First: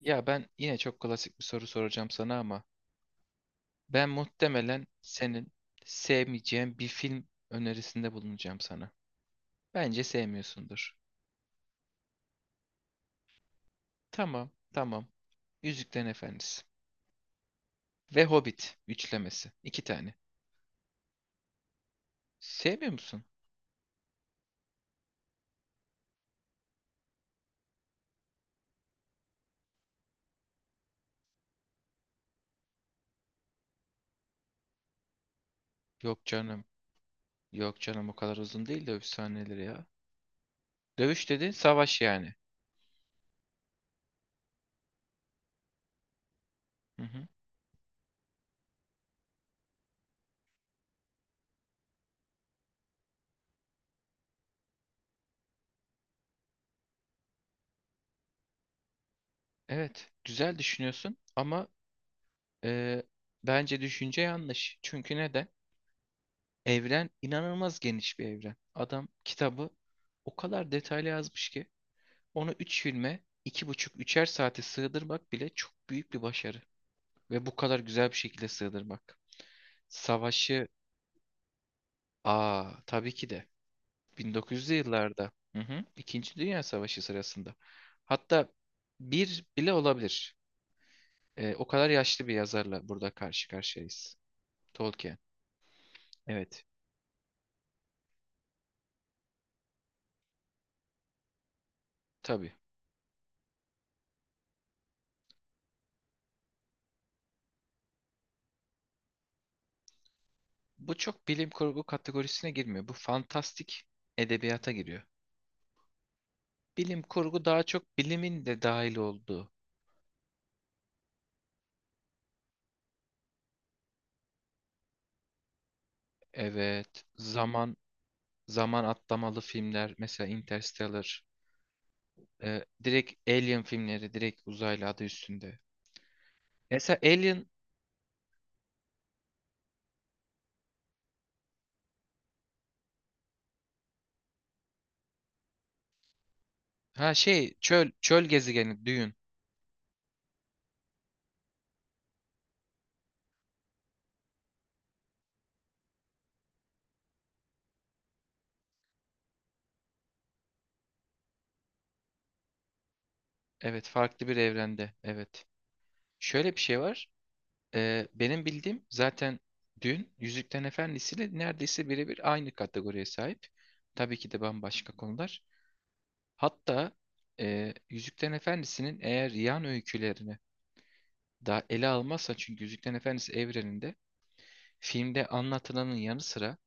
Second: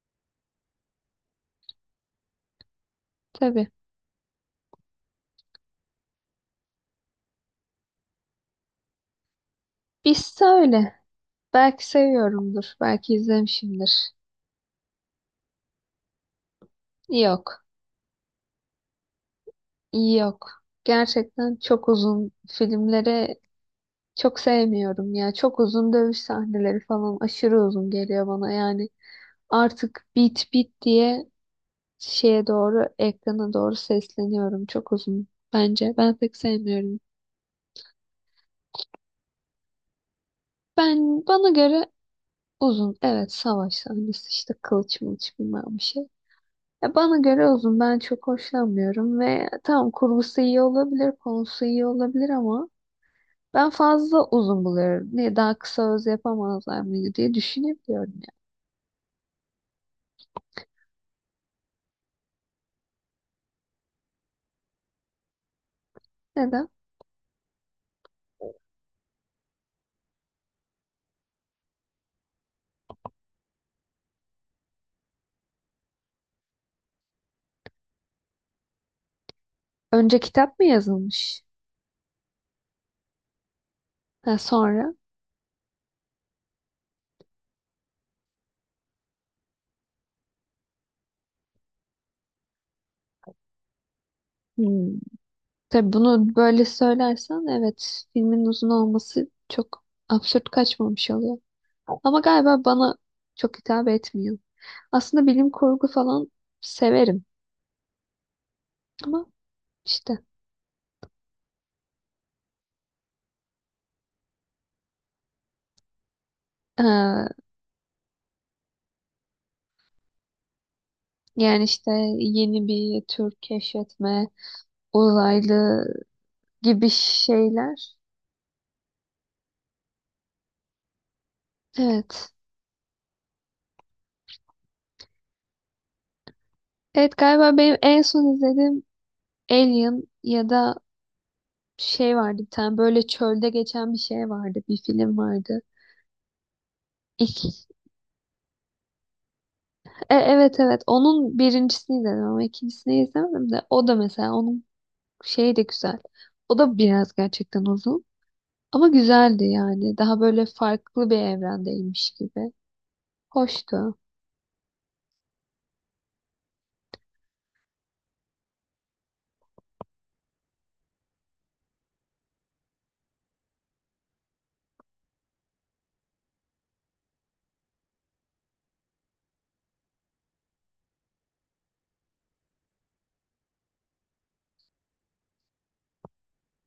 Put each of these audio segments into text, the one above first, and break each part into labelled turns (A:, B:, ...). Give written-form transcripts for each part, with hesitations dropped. A: Ya ben yine çok klasik bir soru soracağım sana ama
B: Tabii.
A: ben muhtemelen senin sevmeyeceğin bir film önerisinde bulunacağım sana. Bence
B: Biz
A: sevmiyorsundur.
B: öyle. Belki seviyorumdur. Belki izlemişimdir.
A: Tamam, tamam. Yüzüklerin Efendisi
B: Yok.
A: ve Hobbit üçlemesi. İki tane.
B: Yok. Gerçekten çok uzun
A: Sevmiyor musun?
B: filmleri çok sevmiyorum ya. Çok uzun dövüş sahneleri falan aşırı uzun geliyor bana. Yani artık bit diye ekrana doğru sesleniyorum. Çok uzun bence. Ben
A: Yok
B: pek
A: canım.
B: sevmiyorum.
A: Yok canım, o kadar uzun değil dövüş sahneleri ya.
B: Ben
A: Dövüş
B: bana
A: dediğin
B: göre
A: savaş yani.
B: uzun. Evet, savaş sahnesi işte kılıç mılıç bilmem bir şey. Ya
A: Hı
B: bana
A: hı.
B: göre uzun. Ben çok hoşlanmıyorum ve tamam kurgusu iyi olabilir, konusu iyi olabilir ama ben fazla uzun buluyorum. Niye daha kısa öz yapamazlar mıydı diye düşünebiliyorum ya.
A: Evet, güzel düşünüyorsun ama e, bence düşünce yanlış. Çünkü neden?
B: Neden?
A: Evren inanılmaz geniş bir evren. Adam kitabı o kadar detaylı yazmış ki onu 3 filme 2,5'er 3'er saate sığdırmak bile çok büyük bir başarı. Ve bu kadar güzel bir şekilde sığdırmak.
B: Önce kitap mı
A: Savaşı
B: yazılmış?
A: aa, tabii ki de
B: Ha,
A: 1900'lü
B: sonra?
A: yıllarda, hı hı, II. Dünya Savaşı sırasında. Hatta bir bile olabilir. O kadar yaşlı bir yazarla burada karşı karşıyayız.
B: Hmm.
A: Tolkien.
B: Tabii bunu
A: Evet.
B: böyle söylersen evet filmin uzun olması çok absürt kaçmamış oluyor. Ama
A: Tabii.
B: galiba bana çok hitap etmiyor. Aslında bilim kurgu falan severim ama işte.
A: Bu çok bilim kurgu kategorisine girmiyor. Bu fantastik edebiyata giriyor. Bilim kurgu daha çok bilimin de dahil olduğu.
B: Yani işte yeni bir tür keşfetme, uzaylı gibi
A: Evet, zaman
B: şeyler.
A: zaman atlamalı filmler mesela Interstellar,
B: Evet.
A: direkt Alien filmleri, direkt uzaylı adı üstünde. Mesela
B: Evet
A: Alien,
B: galiba benim en son izlediğim Alien ya da şey vardı bir tane böyle çölde geçen bir şey vardı. Bir film vardı.
A: ha
B: İki.
A: şey çöl gezegeni Dune.
B: Evet evet onun birincisini izledim ama ikincisini izlemedim de o da mesela onun şeyi de güzel. O da biraz gerçekten uzun ama güzeldi yani. Daha böyle farklı bir evrendeymiş gibi.
A: Evet,
B: Hoştu.
A: farklı bir evrende. Evet. Şöyle bir şey var. Benim bildiğim zaten dün Yüzüklerin Efendisi'yle neredeyse birebir aynı kategoriye sahip. Tabii ki de bambaşka konular. Hatta Yüzüklerin Efendisi'nin eğer yan öykülerini daha ele almazsa, çünkü Yüzüklerin Efendisi evreninde filmde anlatılanın yanı sıra,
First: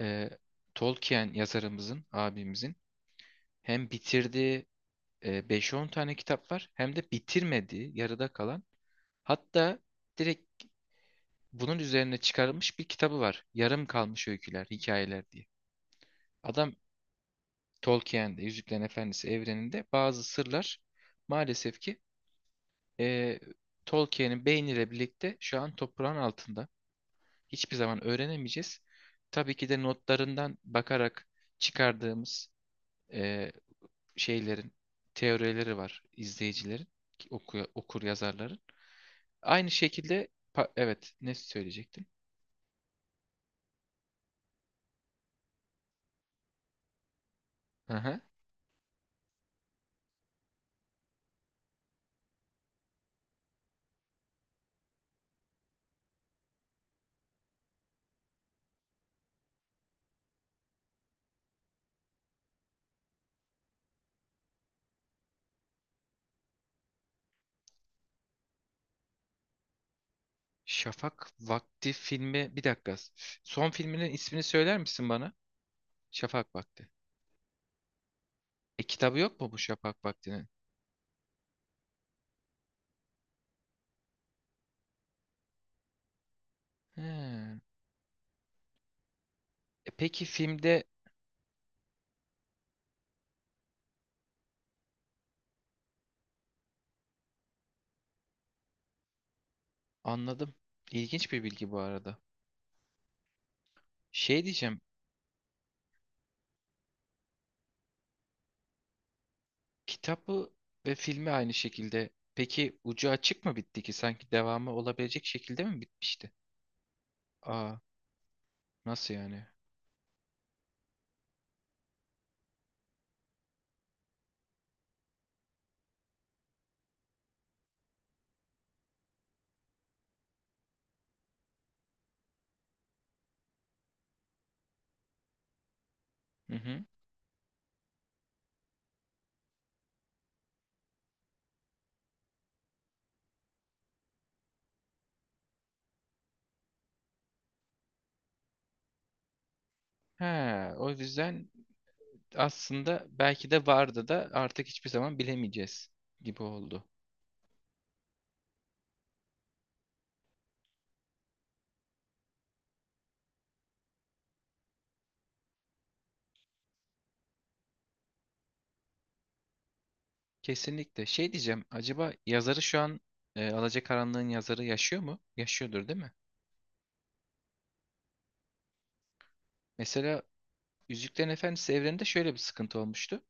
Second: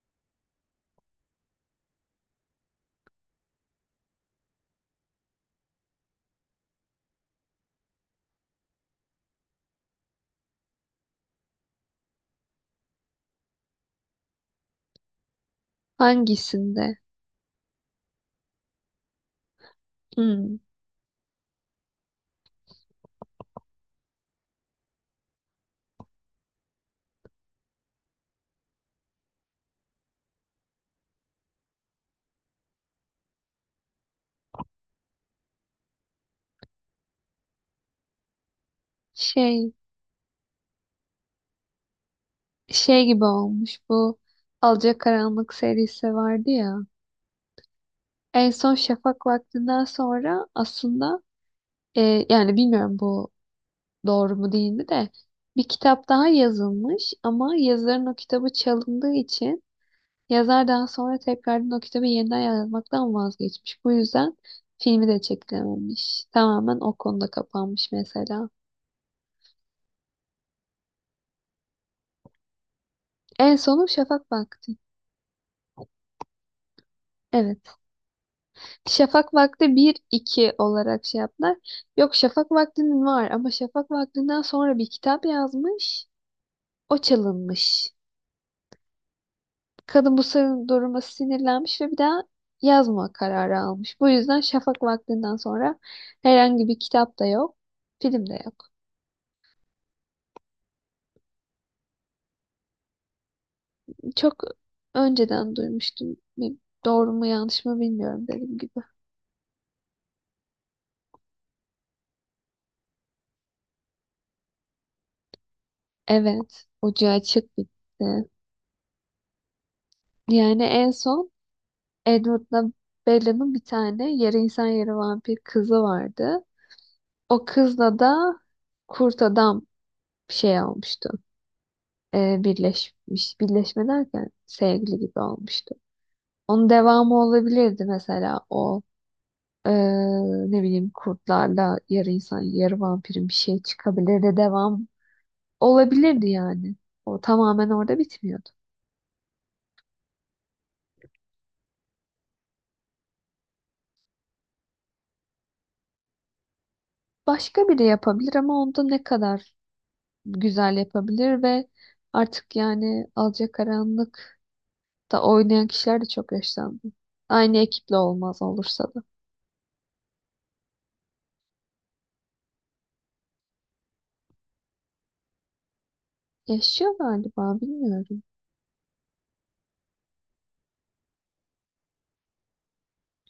A: e, Tolkien yazarımızın, abimizin hem bitirdiği 5-10 tane kitap var, hem de bitirmediği, yarıda kalan, hatta direkt bunun üzerine çıkarılmış bir kitabı var. Yarım kalmış öyküler, hikayeler diye. Adam
B: Hangisinde?
A: Tolkien'de, Yüzüklerin Efendisi evreninde bazı
B: Hmm.
A: sırlar maalesef ki eee, Tolkien'in beyniyle birlikte şu an toprağın altında. Hiçbir zaman öğrenemeyeceğiz. Tabii ki de notlarından bakarak çıkardığımız eee, şeylerin teorileri var, izleyicilerin, okur yazarların. Aynı
B: Şey,
A: şekilde evet, ne söyleyecektim?
B: şey gibi olmuş bu Alacakaranlık serisi vardı ya.
A: Aha.
B: En son şafak vaktinden sonra aslında yani bilmiyorum bu doğru mu değil mi de bir kitap daha yazılmış ama yazarın o kitabı çalındığı için yazar daha sonra tekrardan o kitabı yeniden yazmaktan vazgeçmiş. Bu yüzden filmi de çekilememiş. Tamamen o konuda kapanmış mesela.
A: Şafak Vakti filmi, bir dakika.
B: En
A: Son
B: sonu
A: filminin
B: Şafak
A: ismini
B: Vakti.
A: söyler misin bana? Şafak Vakti.
B: Evet.
A: E, kitabı
B: Şafak
A: yok mu bu
B: Vakti bir
A: Şafak Vakti'nin?
B: iki olarak şey yaptılar. Yok Şafak Vakti'nin var ama Şafak Vakti'nden sonra bir kitap yazmış. O
A: He.
B: çalınmış.
A: E,
B: Kadın bu
A: peki
B: sırrın
A: filmde,
B: duruma sinirlenmiş ve bir daha yazma kararı almış. Bu yüzden şafak vaktinden sonra herhangi bir kitap da yok, film de yok.
A: anladım. İlginç bir bilgi bu arada.
B: Çok
A: Şey diyeceğim.
B: önceden duymuştum. Bir- Doğru mu yanlış mı bilmiyorum dediğim gibi.
A: Kitabı ve filmi aynı şekilde. Peki ucu açık mı bitti ki? Sanki devamı olabilecek şekilde mi bitmişti?
B: Evet, ucu açık
A: Aa,
B: bitti.
A: nasıl yani?
B: Yani en son Edward'la Bella'nın bir tane yarı insan yarı vampir kızı vardı. O kızla da kurt adam şey olmuştu. Birleşmiş. Birleşme derken sevgili gibi olmuştu.
A: Hı
B: Onun
A: hı.
B: devamı olabilirdi mesela o eee, ne bileyim kurtlarla yarı insan yarı vampirin bir şey çıkabilirdi devam olabilirdi yani. O tamamen orada bitmiyordu.
A: He, o yüzden aslında belki de vardı da artık hiçbir zaman bilemeyeceğiz gibi oldu.
B: Başka biri yapabilir ama onda ne kadar güzel yapabilir ve artık yani Alacakaranlık'ta oynayan kişiler de çok yaşlandı. Aynı ekiple olmaz olursa da.
A: Kesinlikle. Şey diyeceğim, acaba yazarı şu an, Alacakaranlığın yazarı yaşıyor mu? Yaşıyordur değil mi?
B: Yaşıyor galiba bilmiyorum.
A: Mesela Yüzüklerin Efendisi evreninde şöyle bir sıkıntı olmuştu.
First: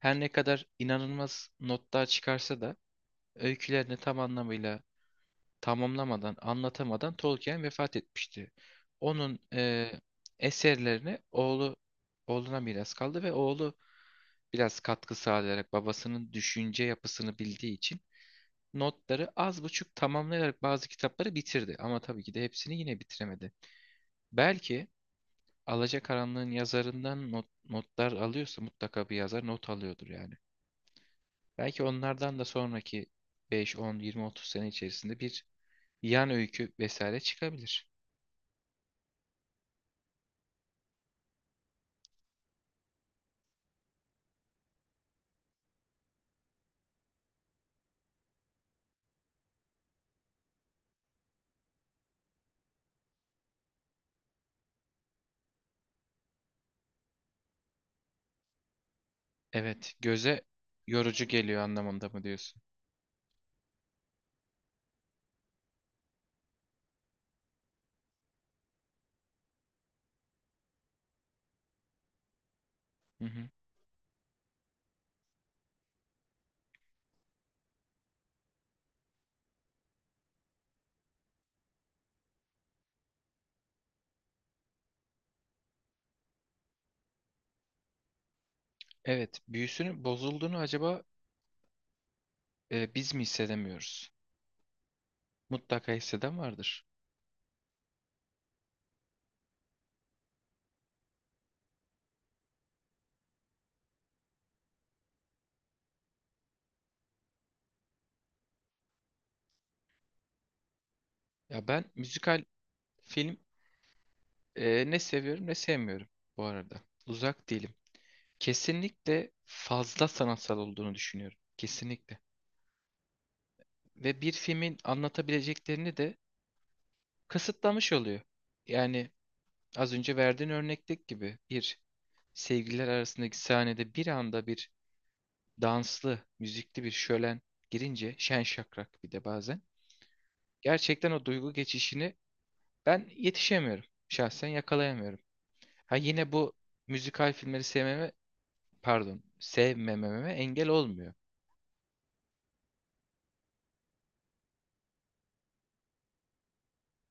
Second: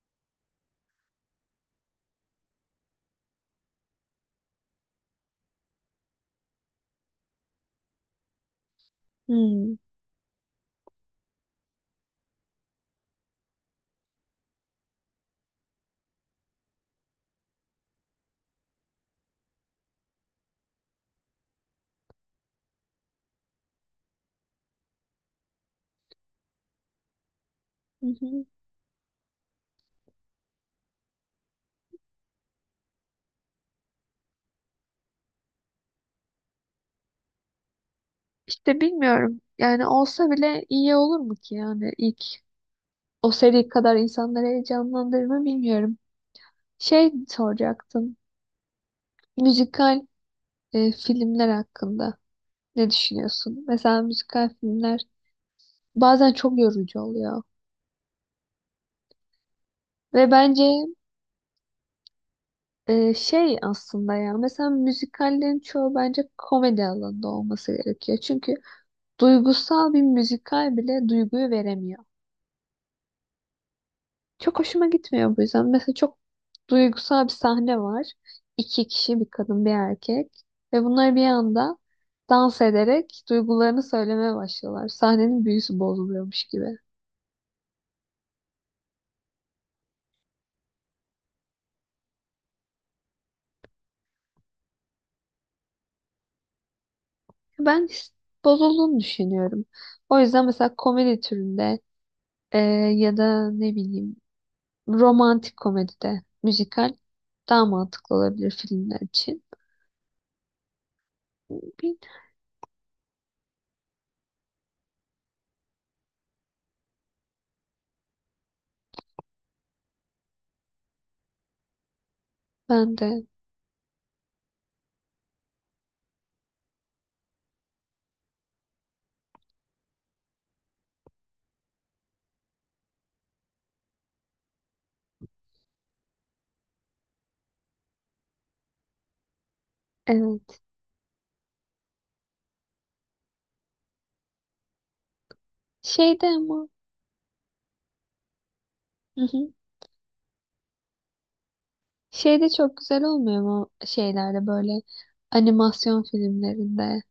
A: Her ne kadar inanılmaz notlar çıkarsa da öykülerini tam anlamıyla tamamlamadan, anlatamadan Tolkien vefat etmişti. Onun
B: Hmm.
A: eserlerini oğlu oğluna miras kaldı ve oğlu biraz katkı sağlayarak, babasının düşünce yapısını bildiği için notları az buçuk tamamlayarak bazı kitapları bitirdi. Ama tabii ki de hepsini yine bitiremedi. Belki Alacakaranlığın yazarından not,
B: Hı
A: notlar
B: hı.
A: alıyorsa, mutlaka bir yazar not alıyordur yani. Belki onlardan da sonraki 5, 10, 20, 30 sene içerisinde bir yan öykü vesaire çıkabilir.
B: İşte bilmiyorum. Yani olsa bile iyi olur mu ki yani ilk o seri kadar insanları heyecanlandırır mı bilmiyorum. Şey soracaktım. Müzikal filmler hakkında ne düşünüyorsun? Mesela müzikal filmler bazen çok yorucu oluyor.
A: Evet,
B: Ve
A: göze
B: bence
A: yorucu geliyor anlamında mı diyorsun?
B: şey aslında ya mesela müzikallerin çoğu bence komedi alanında olması gerekiyor. Çünkü duygusal bir müzikal bile duyguyu veremiyor.
A: Hı hı.
B: Çok hoşuma gitmiyor bu yüzden. Mesela çok duygusal bir sahne var. İki kişi, bir kadın, bir erkek. Ve bunlar bir anda dans ederek duygularını söylemeye başlıyorlar. Sahnenin büyüsü bozuluyormuş gibi.
A: Evet, büyüsünün bozulduğunu acaba biz mi hissedemiyoruz? Mutlaka hisseden vardır.
B: Ben his- Bozulduğunu düşünüyorum. O yüzden mesela komedi türünde e, ya da ne bileyim romantik komedide müzikal daha mantıklı olabilir filmler için.
A: Ya ben
B: Bil-
A: müzikal film ne seviyorum ne sevmiyorum bu arada. Uzak değilim. Kesinlikle fazla sanatsal olduğunu düşünüyorum. Kesinlikle.
B: Ben de
A: Ve bir filmin anlatabileceklerini de kısıtlamış oluyor. Yani az önce verdiğin örnekteki gibi bir, sevgililer arasındaki sahnede bir anda bir danslı, müzikli bir şölen girince, şen şakrak bir de bazen.
B: evet.
A: Gerçekten o duygu geçişini ben yetişemiyorum. Şahsen yakalayamıyorum. Ha,
B: Şeyde
A: yine bu
B: ama
A: müzikal filmleri sevmeme, pardon, sevmememe engel olmuyor.
B: Şey de çok güzel olmuyor mu şeylerde böyle animasyon filmlerinde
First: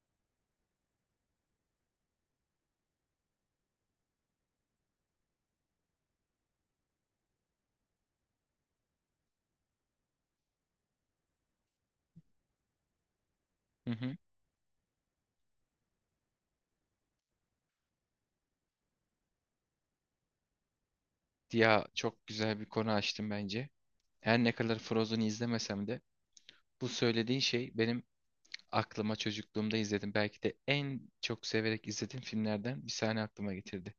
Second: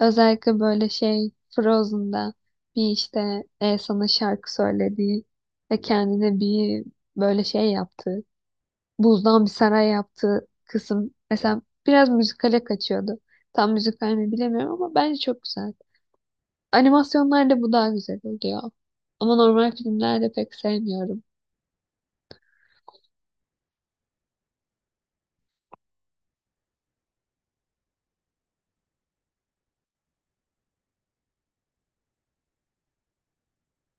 B: özellikle böyle şey Frozen'da bir işte Elsa'nın şarkı söylediği ve kendine bir böyle şey yaptığı buzdan bir saray yaptığı kısım mesela biraz müzikale kaçıyordu. Tam
A: Hı
B: müzikal
A: hı.
B: mi bilemiyorum ama bence çok güzel. Animasyonlarda bu daha güzel oluyor. Ama normal filmlerde pek sevmiyorum.
A: Ya çok güzel bir konu açtım bence. Her ne kadar Frozen'ı izlemesem de bu söylediğin şey benim aklıma çocukluğumda izledim, belki de en çok severek izlediğim filmlerden bir sahne aklıma getirdi.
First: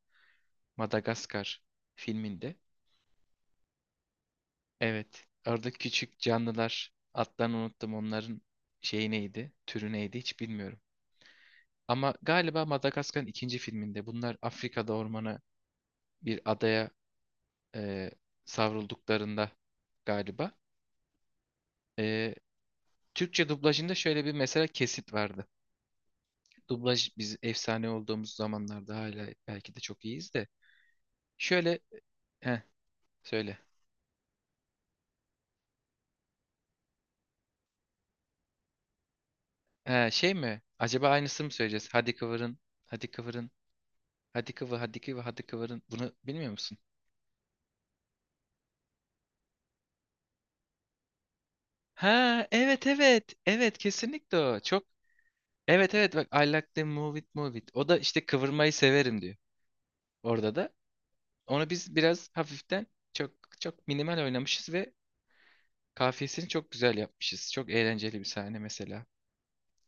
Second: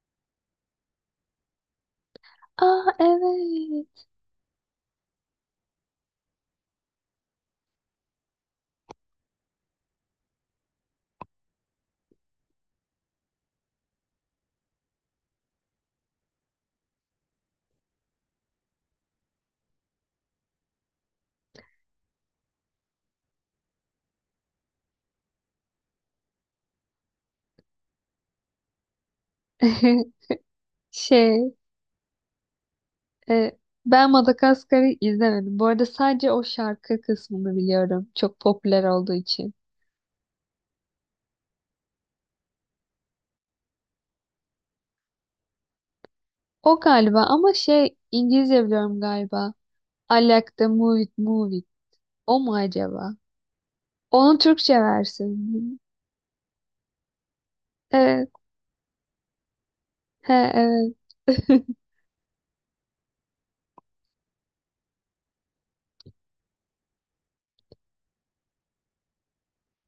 A: Madagaskar filminde.
B: Aa evet.
A: Evet. Orada küçük canlılar, adlarını unuttum, onların şeyi neydi, türü neydi hiç bilmiyorum. Ama galiba Madagaskar'ın 2. filminde bunlar Afrika'da ormana, bir adaya e, savrulduklarında galiba. E, Türkçe dublajında şöyle bir mesela kesit vardı. Dublaj, biz efsane olduğumuz zamanlarda hala belki de çok iyiyiz de.
B: Şey,
A: Şöyle, heh,
B: e,
A: söyle.
B: ben Madagaskar'ı izlemedim. Bu arada sadece o şarkı kısmını biliyorum. Çok popüler olduğu için.
A: He, şey mi? Acaba aynısını mı söyleyeceğiz? Hadi kıvırın. Hadi kıvırın. Hadi kıvırın. Bunu bilmiyor musun?
B: O galiba ama şey İngilizce biliyorum galiba. I like the move it, move it. O
A: Ha,
B: mu
A: evet
B: acaba?
A: evet. Evet,
B: Onun
A: kesinlikle o.
B: Türkçe
A: Çok
B: versiyonu.
A: evet evet, bak, I like the move it move it. O da işte
B: Evet.
A: kıvırmayı severim diyor.
B: He,
A: Orada da
B: evet.
A: onu biz biraz hafiften, çok çok minimal oynamışız ve kafiyesini çok güzel yapmışız. Çok eğlenceli bir sahne mesela.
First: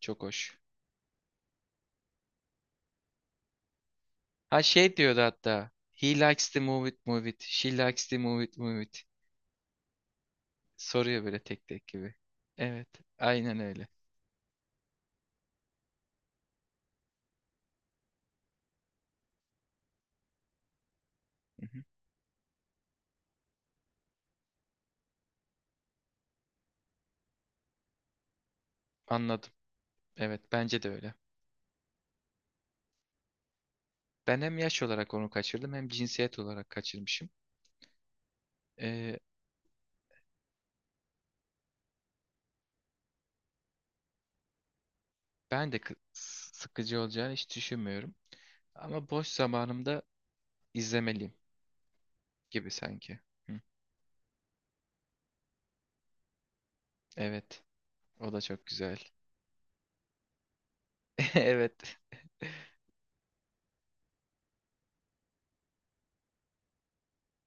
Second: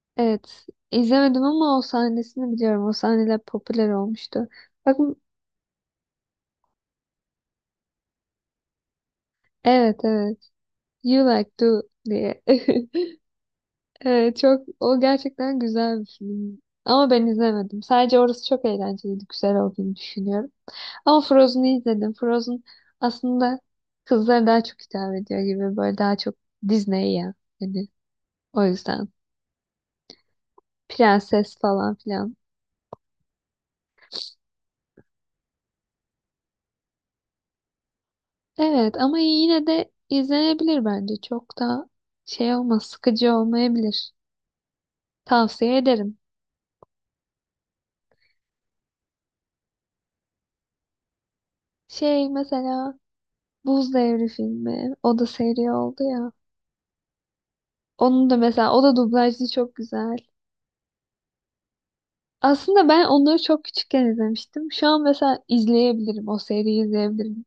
A: Çok hoş.
B: Evet, izlemedim ama o sahnesini biliyorum. O sahneler popüler olmuştu.
A: Ha, şey
B: Bakın,
A: diyordu hatta. He likes to move it, move it. She likes to move it, move it.
B: evet evet.
A: Soruyor
B: You
A: böyle
B: Like
A: tek
B: To
A: tek gibi.
B: diye.
A: Evet, aynen öyle.
B: Evet, çok o gerçekten güzel bir film. Ama ben izlemedim. Sadece orası çok eğlenceliydi, güzel olduğunu düşünüyorum. Ama
A: Hı
B: Frozen'ı
A: hı,
B: izledim. Frozen aslında kızlara daha çok hitap ediyor gibi böyle daha çok Disney ya. Hani o yüzden
A: anladım. Evet, bence de öyle.
B: prenses falan filan.
A: Ben hem yaş olarak onu kaçırdım, hem cinsiyet olarak kaçırmışım.
B: Evet ama
A: Ee,
B: yine de izlenebilir bence. Çok da şey olmaz, sıkıcı olmayabilir.
A: ben
B: Tavsiye
A: de
B: ederim.
A: sıkıcı olacağını hiç düşünmüyorum. Ama boş zamanımda izlemeliyim
B: Şey
A: gibi
B: mesela
A: sanki. Hı,
B: Buz Devri filmi, o da seri oldu ya.
A: evet.
B: Onun
A: O
B: da
A: da çok
B: mesela o da
A: güzel.
B: dublajlı çok güzel.
A: Evet.
B: Aslında ben onları çok küçükken izlemiştim. Şu an mesela izleyebilirim, o seriyi izleyebilirim.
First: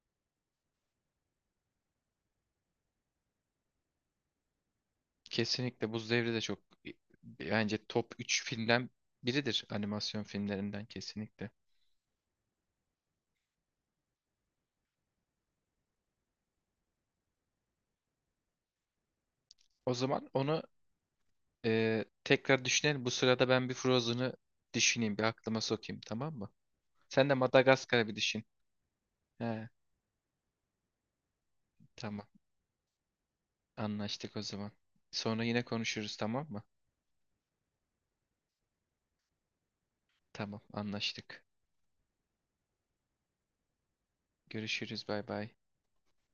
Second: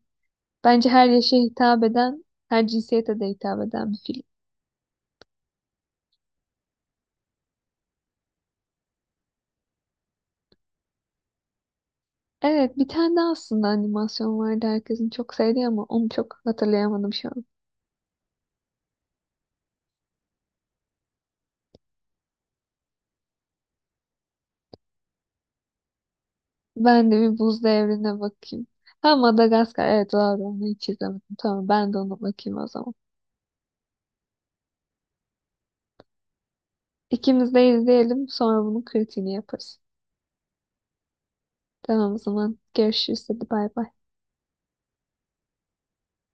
B: Bence her yaşa hitap eden, her cinsiyete de hitap eden bir film.
A: Kesinlikle Buz Devri de çok, bence top 3 filmden biridir animasyon filmlerinden, kesinlikle.
B: Evet, bir tane daha aslında animasyon vardı herkesin çok sevdiği ama onu çok hatırlayamadım şu an.
A: O zaman onu tekrar düşünelim. Bu sırada ben bir Frozen'ı düşüneyim, bir aklıma sokayım, tamam mı?
B: Ben de
A: Sen de
B: bir buz
A: Madagaskar'ı bir
B: devrine
A: düşün.
B: bakayım. Ha
A: He,
B: Madagaskar. Evet doğru onu hiç izlemedim. Tamam ben de ona
A: tamam.
B: bakayım o zaman.
A: Anlaştık o zaman. Sonra yine konuşuruz, tamam mı?
B: İkimiz de izleyelim sonra bunun kritiğini yaparız.
A: Tamam, anlaştık.
B: Tamam o zaman görüşürüz hadi bay bay.
A: Görüşürüz, bay bay.